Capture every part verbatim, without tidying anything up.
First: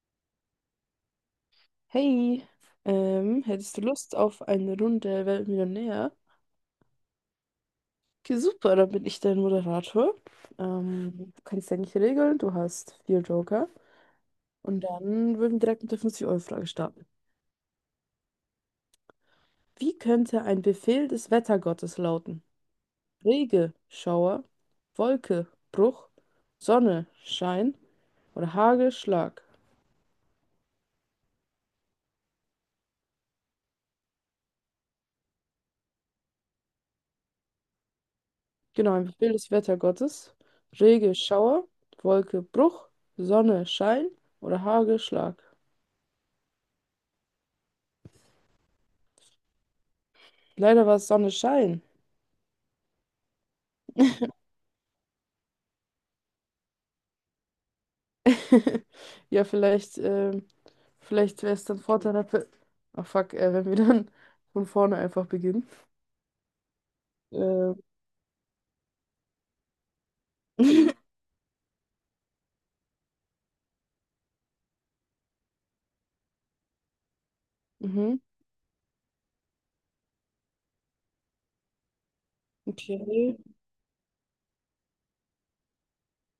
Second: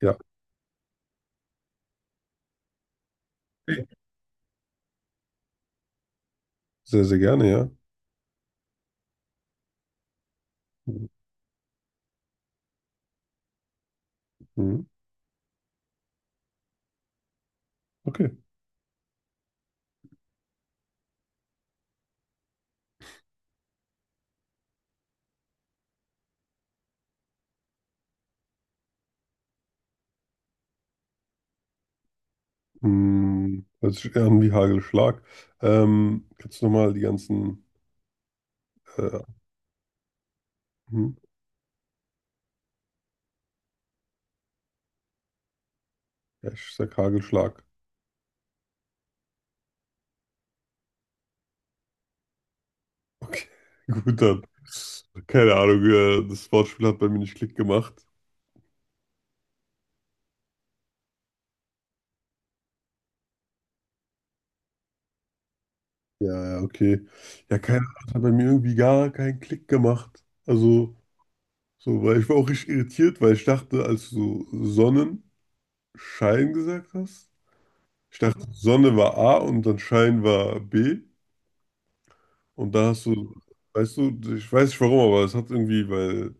Ja, Hey, ähm, hättest du okay. Lust auf eine Runde Wer wird Millionär? Sehr, sehr gerne, ja. Okay, super, dann bin ich dein Moderator. Ähm, du kannst eigentlich nicht regeln, du hast vier Joker. Und Mhm. dann würden wir direkt mit der fünfzig euro frage starten. Okay. Wie könnte ein Befehl des Wettergottes lauten? Regen, Schauer, Wolke, Bruch, Sonne, Schein oder Hagel, Schlag. Mhm. Hört sich eher an wie Hagelschlag. Ähm, kannst du nochmal die ganzen. Genau, ein Äh, Befehl des Wettergottes. mhm. Regen, Schauer, Wolke, Bruch, Sonne, Schein oder Hagel, Schlag. Ja, ich sag Hagelschlag. Leider war es Sonnenschein. Okay, gut dann. Keine Ahnung, äh, das Wortspiel hat bei mir nicht Klick gemacht. Ja, vielleicht, ähm, vielleicht wäre es dann vorteilhaft. Ach fuck, äh, wenn wir dann von vorne einfach beginnen. Ja, ja, okay. Ja, Äh, keine Ahnung, das hat bei mir irgendwie gar keinen Klick gemacht. Also, so, weil ich war auch richtig irritiert, weil ich dachte, als du so Sonnenschein gesagt hast, mhm, ich dachte, Sonne war A und dann Schein war B. Und da hast okay. du, weißt du, ich weiß nicht warum, aber es hat irgendwie, weil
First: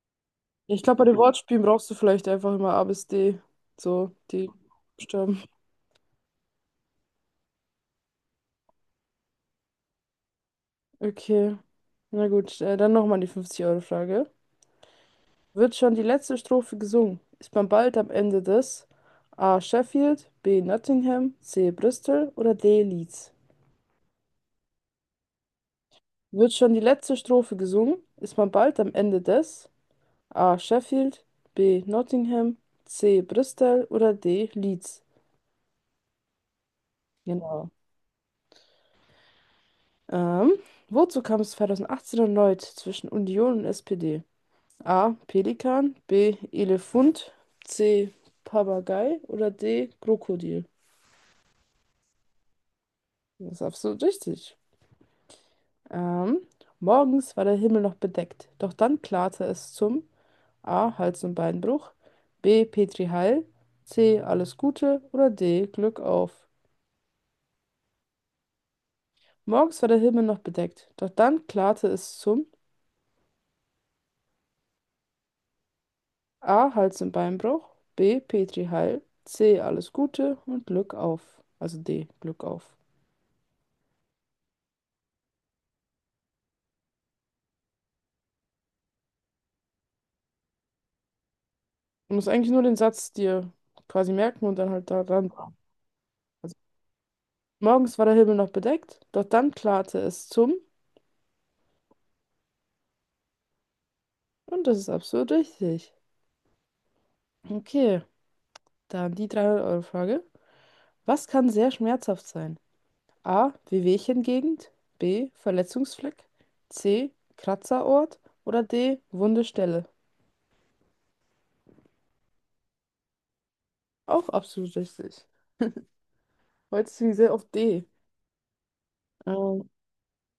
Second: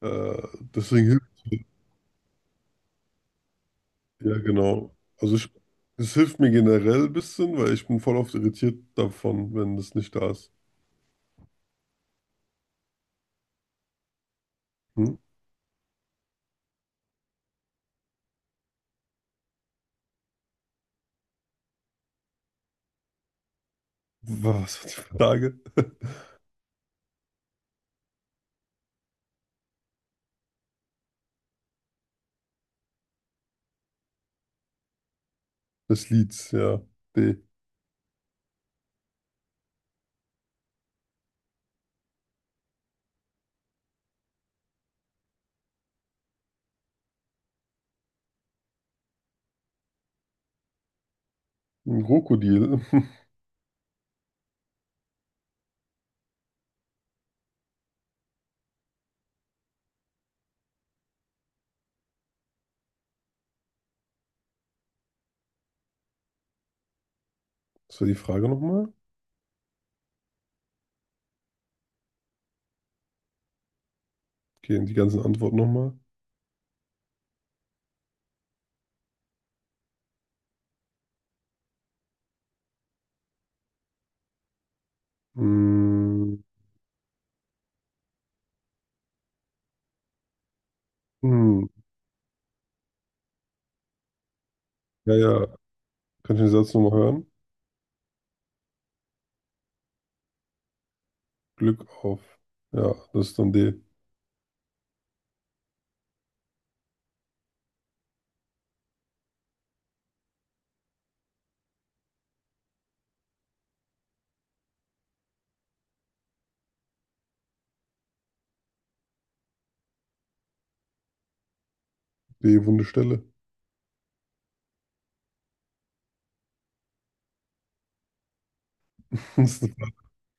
äh, Ich glaube, bei deswegen den hilft, Wortspielen brauchst du vielleicht einfach immer A bis D. So, ja die genau. Also Buchstaben. ich, es hilft mir generell ein bisschen, weil ich bin voll oft irritiert davon, wenn das nicht da ist. Okay. Na gut, äh, dann nochmal die fünfzig-Euro-Frage. Hm? Wird schon die letzte Strophe gesungen? Ist man bald am Ende des A. Sheffield, B. Nottingham, C. Bristol oder D. Leeds? Was war die Frage? Wird schon die letzte Strophe gesungen, ist man bald am Ende des A. Sheffield, B. Nottingham, C. Bristol oder D. Leeds? Das Lied, ja. D. Genau. Ähm, wozu kam es zweitausendachtzehn erneut zwischen Union und es pe de? A. Pelikan, B. Elefant, C. Papagei oder D. Krokodil. Ein Krokodil. Das ist absolut richtig. Ähm, morgens war der Himmel noch bedeckt, doch dann klarte es zum A. Hals- und Beinbruch. B. Petri Heil. C. Alles Gute. Oder D. Glück auf. Das war die Frage nochmal. Morgens war der Himmel noch bedeckt, doch dann klarte es zum Okay, und die ganzen Antworten nochmal. A. Hals- und Beinbruch. B. Petri Heil. C. Alles Gute und Glück auf. Also D. Glück auf. Hm. Hm. Du musst eigentlich nur den Satz dir quasi merken und dann halt Ja, daran. ja. Kann ich den Also, Satz nochmal hören? morgens war der Himmel noch bedeckt, doch dann klarte es zum. Glück auf. Ja, das ist dann D. Und das ist absolut richtig. Okay, dann die dreihundert euro frage. Was kann sehr schmerzhaft sein? A. Wehwehchengegend. B. Verletzungsfleck. C. Kratzerort. Oder D. Wunde Stelle. D, wunde Stelle. Auch absolut richtig. Heute sind wir sehr auf D. Das Ähm,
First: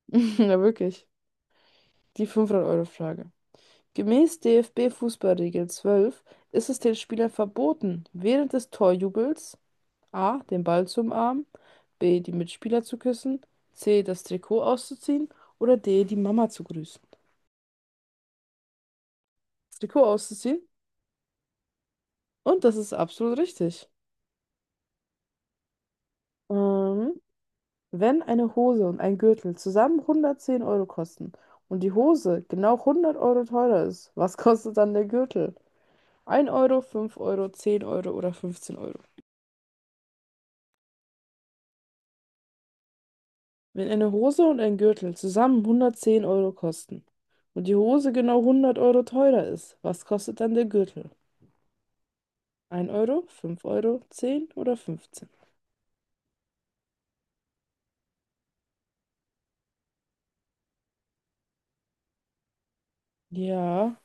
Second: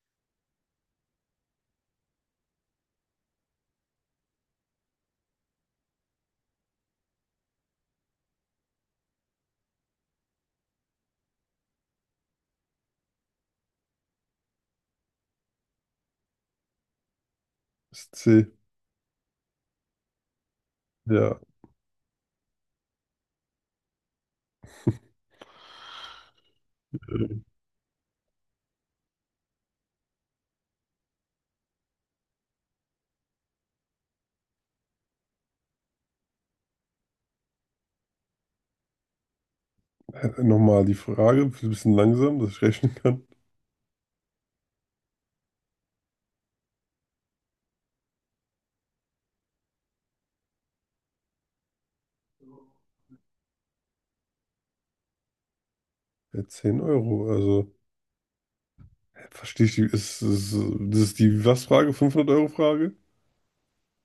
ja, wirklich. Die fünfhundert-Euro-Frage. Gemäß de ef be-Fußballregel zwölf ist es den Spielern verboten, während des Torjubels A. den Ball zu umarmen, B. die Mitspieler zu küssen, C. das Trikot auszuziehen oder D. die Mama zu grüßen. ist C. Das Trikot auszuziehen? Ja, Und das ist absolut richtig. Ähm, äh, Wenn eine Hose und ein Gürtel zusammen hundertzehn Euro kosten und die Hose genau hundert Euro teurer ist, was kostet dann der Gürtel? Ein Euro, fünf Euro, zehn Euro oder fünfzehn Euro. nochmal die Frage, ein bisschen langsam, dass ich rechnen kann. Wenn eine Hose und ein Gürtel zusammen hundertzehn Euro kosten und die Hose genau hundert Euro teurer ist, was kostet dann der Gürtel? Ein Euro, fünf Euro, zehn oder fünfzehn? Ja, zehn Euro, also verstehe ich die, ist, ist, das ist die was-Frage, fünfhundert-Euro-Frage? Ja.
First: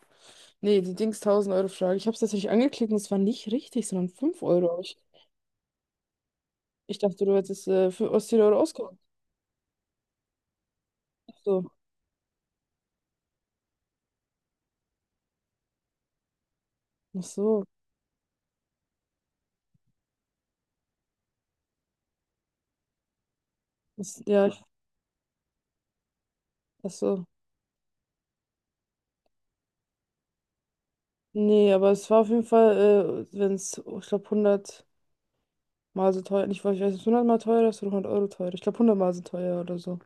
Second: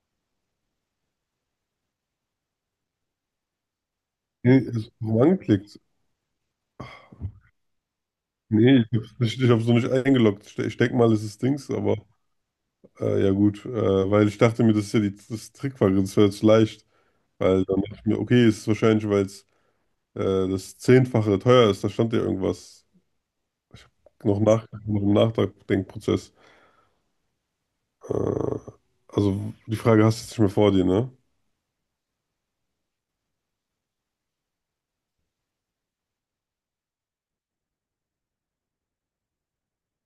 Nee, die Dings tausend-Euro-Frage. Ich habe es tatsächlich angeklickt und es war nicht richtig, sondern fünf Nee, Euro. Aber ist Ich, wo angeklickt. ich dachte, du hättest äh, für Ostseele Euro Nee, ich ausgehoben. habe ich, ich hab's noch nicht eingeloggt. Ich, de- ich denke mal, es ist Dings, aber äh, ja gut, äh, weil ich dachte mir, das ist ja die, das Trickfrage, das wäre jetzt leicht, Ach so, weil dann dachte ich mir, okay, es ist wahrscheinlich, weil es äh, das Zehnfache teuer ist, da stand ja irgendwas. Ich habe ist, noch ja, ich, nach, noch im Nachdenkprozess. ach so. Äh, also die Frage hast du jetzt nicht mehr vor dir, ne? Nee, aber es war auf jeden Fall, äh, wenn es, ich glaube, hundert Mal so teuer, nicht, weil ich weiß, nicht, hundert Mal teurer ist oder hundert Euro teurer. Ich glaube, hundert Mal so teuer oder so.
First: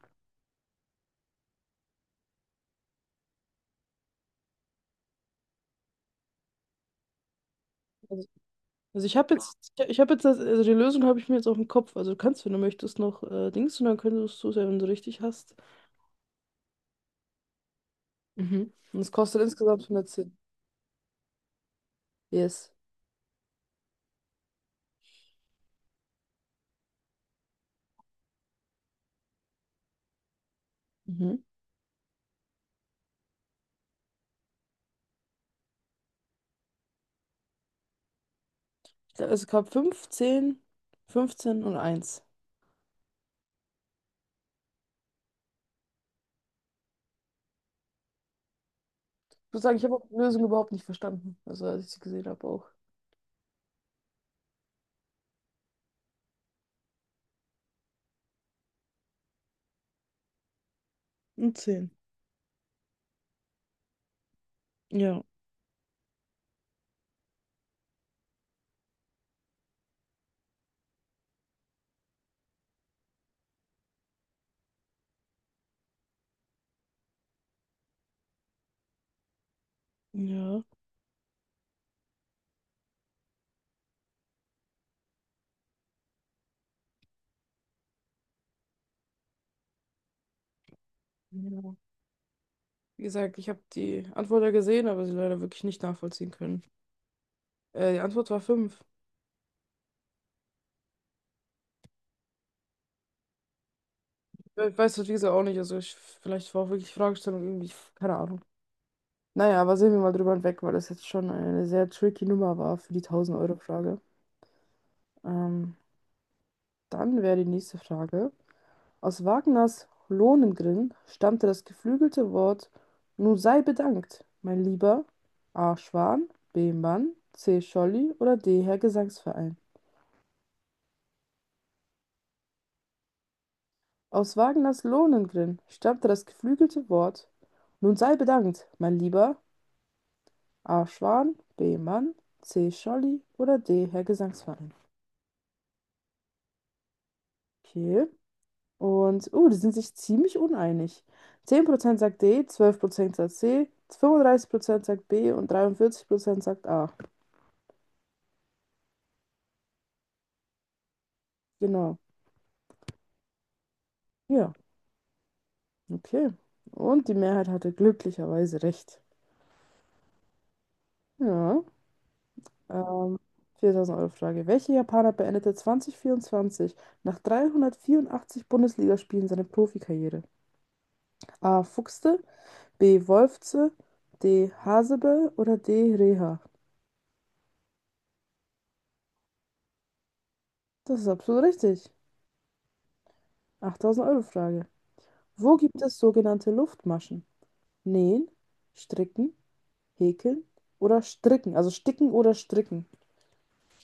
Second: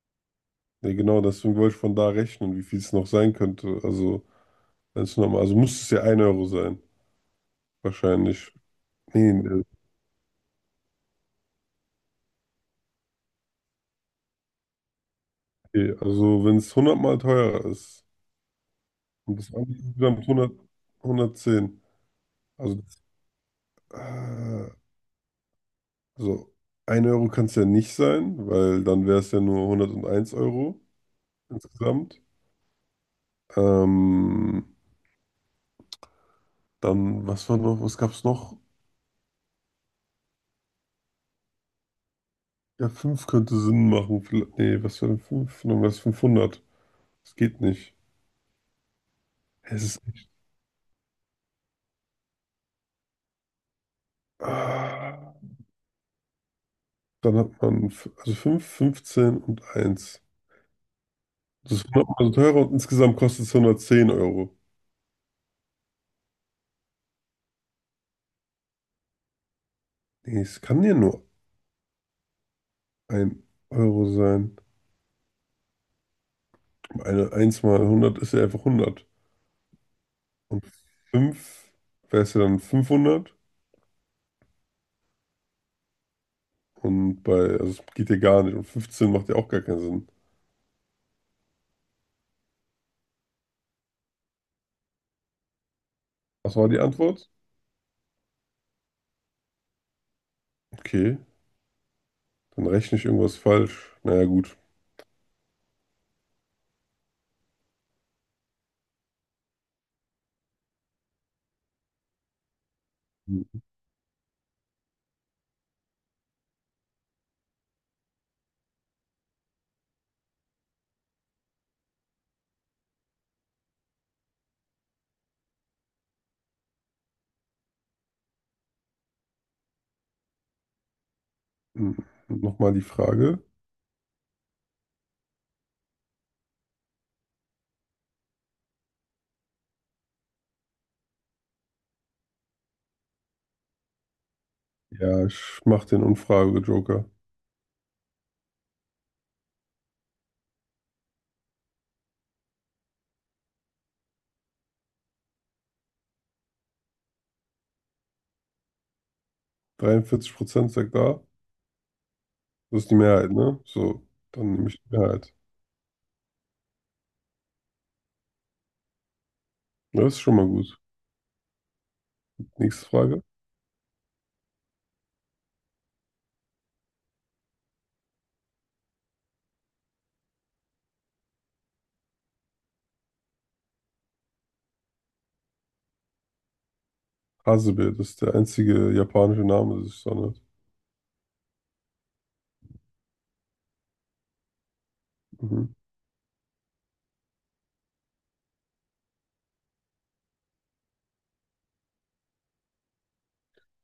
Nee, genau, deswegen wollte ich von da rechnen, wie viel es noch sein könnte. Also, wenn es nochmal, also muss es ja ein Euro sein, Also, wahrscheinlich. also ich Nee, habe jetzt, nee, ich, habe jetzt, das, also die Lösung habe ich mir jetzt auf dem Kopf. Also du kannst, wenn du möchtest, noch äh, Dings und dann könntest du es ja, wenn du richtig hast. okay. Also, wenn es hundert Mal teurer ist Mhm. Und es und kostet das andere insgesamt insgesamt hundertzehn. hundert, hundertzehn, Yes. also, das- äh, also ein Euro kann es ja nicht sein, weil dann wäre es ja nur hunderteins Euro Mhm. insgesamt. Ähm, Dann, was war noch, was gab es noch? Ja, also Ich Es gab fünf, zehn, fünfzehn und eins. Ja, fünf könnte Sinn machen. Vielleicht- Nee, was wäre denn fünf? Dann wäre es fünfhundert. Das geht nicht. Ich muss sagen, Es ich habe ist. auch die Lösung überhaupt nicht verstanden. Also als ich sie gesehen habe auch. Ah, dann hat man f- also fünf, fünfzehn und eins. Und Das ist zehn. hundert Mal so teurer und insgesamt kostet es hundertzehn Euro. Ja. Nee, es kann ja nur ein Euro sein. Eine eins mal hundert ist ja einfach hundert. Ja. Und fünf wäre es ja dann fünfhundert. Und bei, also es geht ja gar nicht. Und fünfzehn macht ja auch gar keinen Sinn. Ja. Wie gesagt, ich habe die Antwort ja gesehen, aber sie leider wirklich nicht nachvollziehen Was können. war die Antwort? Äh, die Antwort war fünf. Okay, dann rechne ich irgendwas falsch. Naja, gut. Ich weiß das, wie gesagt, auch nicht. Also ich, vielleicht war auch wirklich Fragestellung irgendwie, keine Ahnung. Naja, aber sehen wir mal drüber hinweg, weil das jetzt schon eine sehr tricky Nummer war für die tausend euro frage. Ähm, dann wäre die nächste Frage. Aus Wagners Lohengrin stammte das geflügelte Wort: Nun sei bedankt, mein Lieber. A. Schwan, B. Mann, C. Scholli oder D. Herr Gesangsverein. Hm, nochmal die Frage. Aus Wagners Lohengrin stammte das geflügelte Wort: Nun sei bedankt, mein Lieber, A. Schwan, B. Mann, C. Scholli oder D. Herr Gesangsverein. Ja, ich mach den Umfrage-Joker. Okay. Und, uh, die sind sich ziemlich uneinig. Zehn Prozent sagt D, zwölf Prozent sagt C, fünfunddreißig Prozent sagt B und dreiundvierzig Prozent sagt A. Dreiundvierzig Prozent sagt A. Genau. Das ist die Mehrheit, ne? So, Ja, dann nehme ich die Mehrheit. okay. Und die Mehrheit hatte glücklicherweise recht. Ja, das ist schon mal gut. Ja. Nächste Ähm, Frage. viertausend-Euro Frage. Welcher Japaner beendete zweitausendvierundzwanzig nach dreihundertvierundachtzig Bundesligaspielen seine Profikarriere? A. Fuchste, B. Wolfze, D. Hasebe oder D. Reha? Hasebe, das ist der einzige japanische Name, das ist so nett. Das ist absolut richtig. achttausend-Euro Frage. Wo Mhm. gibt es sogenannte Luftmaschen? Nähen, Stricken, Häkeln oder Stricken? Also Sticken oder Stricken.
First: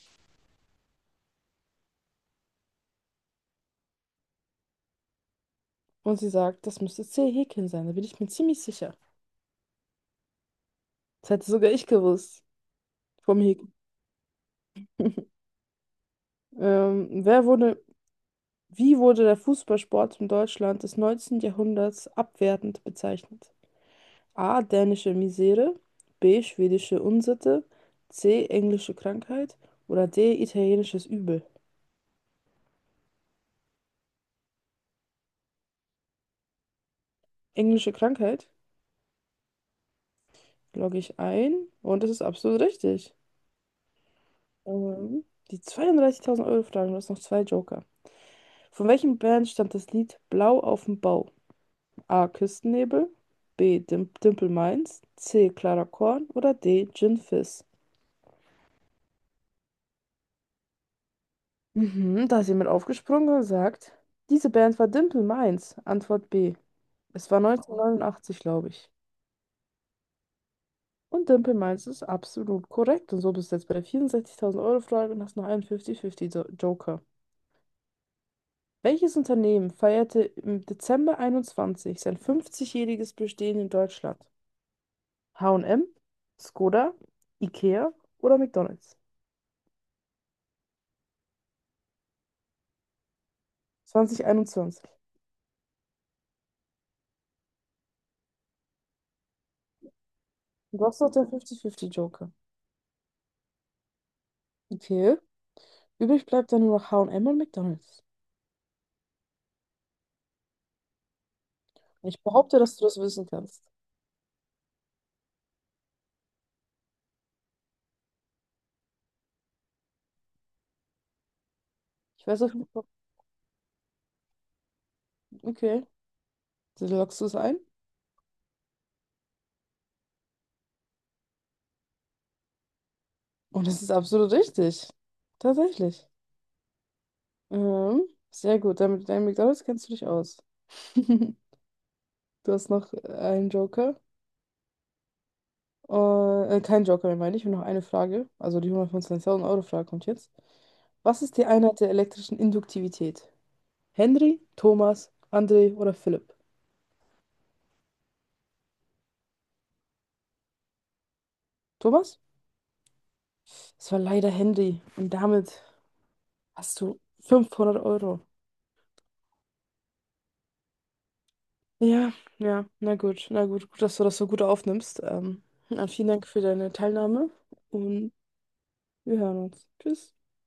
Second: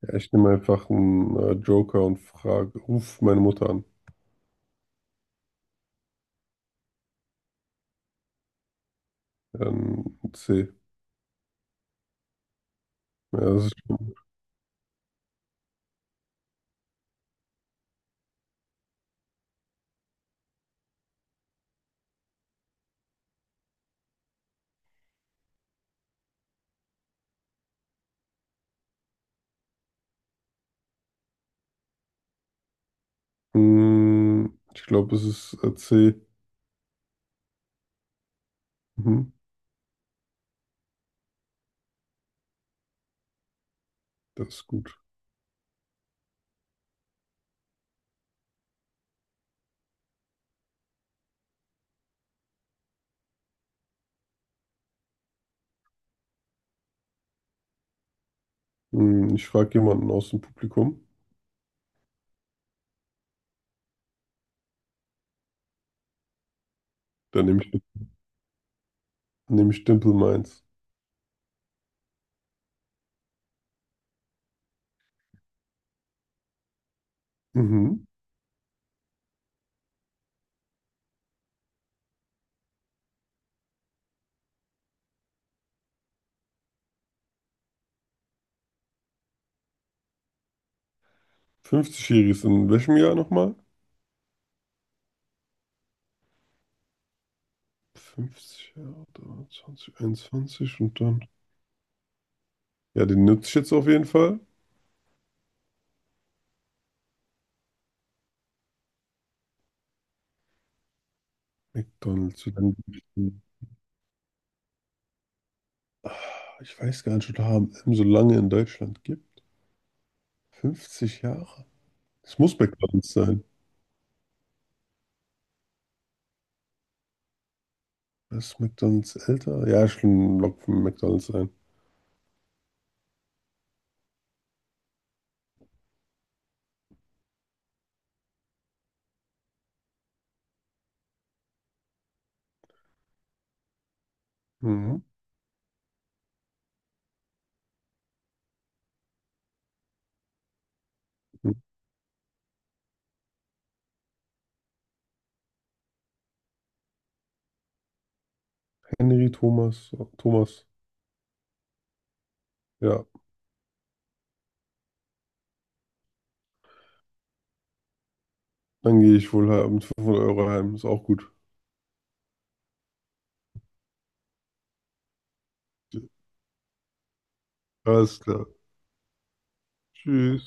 Ja, ich nehme einfach einen äh, Joker und frage, ruf meine Mutter an. Und sie sagt, das müsste C. Häkeln sein. Da bin ich mir ziemlich sicher. Dann C. Das hätte sogar ich gewusst. Vom Ja, das Häkeln. ist schon. Ähm, wer wurde Wie wurde der Fußballsport in Deutschland des neunzehnten. Jahrhunderts abwertend bezeichnet? A. Dänische Misere, B. Schwedische Unsitte, C. Englische Krankheit oder D. Italienisches Übel. Hm, ich glaube, es ist äh, C. Englische Krankheit Mhm. logge ich ein und das ist absolut richtig. Das ist gut. Ähm, die zweiunddreißigtausend Euro Frage, du hast noch zwei Joker. Von welchem Band stammt das Lied Blau auf dem Bau? A. Küstennebel, B. Dim Dimple Minds, C. Clara Korn oder D. Gin Fizz. Hm, ich frage jemanden aus dem Publikum. Mhm, da ist jemand aufgesprungen und sagt, diese Band war Dimple Minds. Antwort B. Es war Dann nehme ich, neunzehnhundertneunundachtzig, glaube ich. nehme ich Dimple Minds. Und Dimple Minds ist absolut korrekt. Und so bist du jetzt bei der vierundsechzigtausend Euro Frage und hast noch einen fünfzig fünfzig Jo- Joker. Mhm. Welches Unternehmen feierte im Dezember einundzwanzig sein fünfzig-jähriges Bestehen in Deutschland? ha und em, Skoda, Ikea oder McDonald's? fünfzig-jährig ist in welchem Jahr nochmal? zweitausendeinundzwanzig. fünfzig Jahre, dreiundzwanzig, einundzwanzig Du und hast noch den dann. fünfzig fünfzig Joker. Ja, den nutze ich jetzt auf jeden Fall. Okay. Übrig bleibt dann nur noch ha und em und M und McDonald's. Ich McDonald's. Wie behaupte, dass lange du das gibt's wissen den? kannst. Ah, ich weiß gar nicht, ob es H M so lange in Deutschland gibt. fünfzig Jahre. Ich Es weiß auch muss nicht, ob- McDonald's sein. okay. Du loggst es ein. Ist McDonald's älter? Ja, schon lockt von McDonald's sein. Und es ist absolut richtig. Tatsächlich. Ähm, sehr gut. Damit mit deinem McDonald's kennst du dich aus. Du hast noch einen Joker. Mhm. Äh, äh, kein Joker mehr, meine ich. Und noch eine Frage. Also die hundertfünfundzwanzigtausend-Euro-Frage kommt jetzt. Was ist die Einheit der elektrischen Induktivität? Henry, Thomas, André oder Philipp? Henry Thomas. Thomas. Thomas? Ja, Es war leider Henry. Und damit hast du fünfhundert Euro. dann gehe ich wohl mit fünfhundert Euro heim. Ist auch gut. Ja, ja, na gut, na gut, gut, dass du das so gut aufnimmst. Ähm, na, vielen Dank für deine Teilnahme und Alles klar. wir hören uns. Tschüss. Tschüss.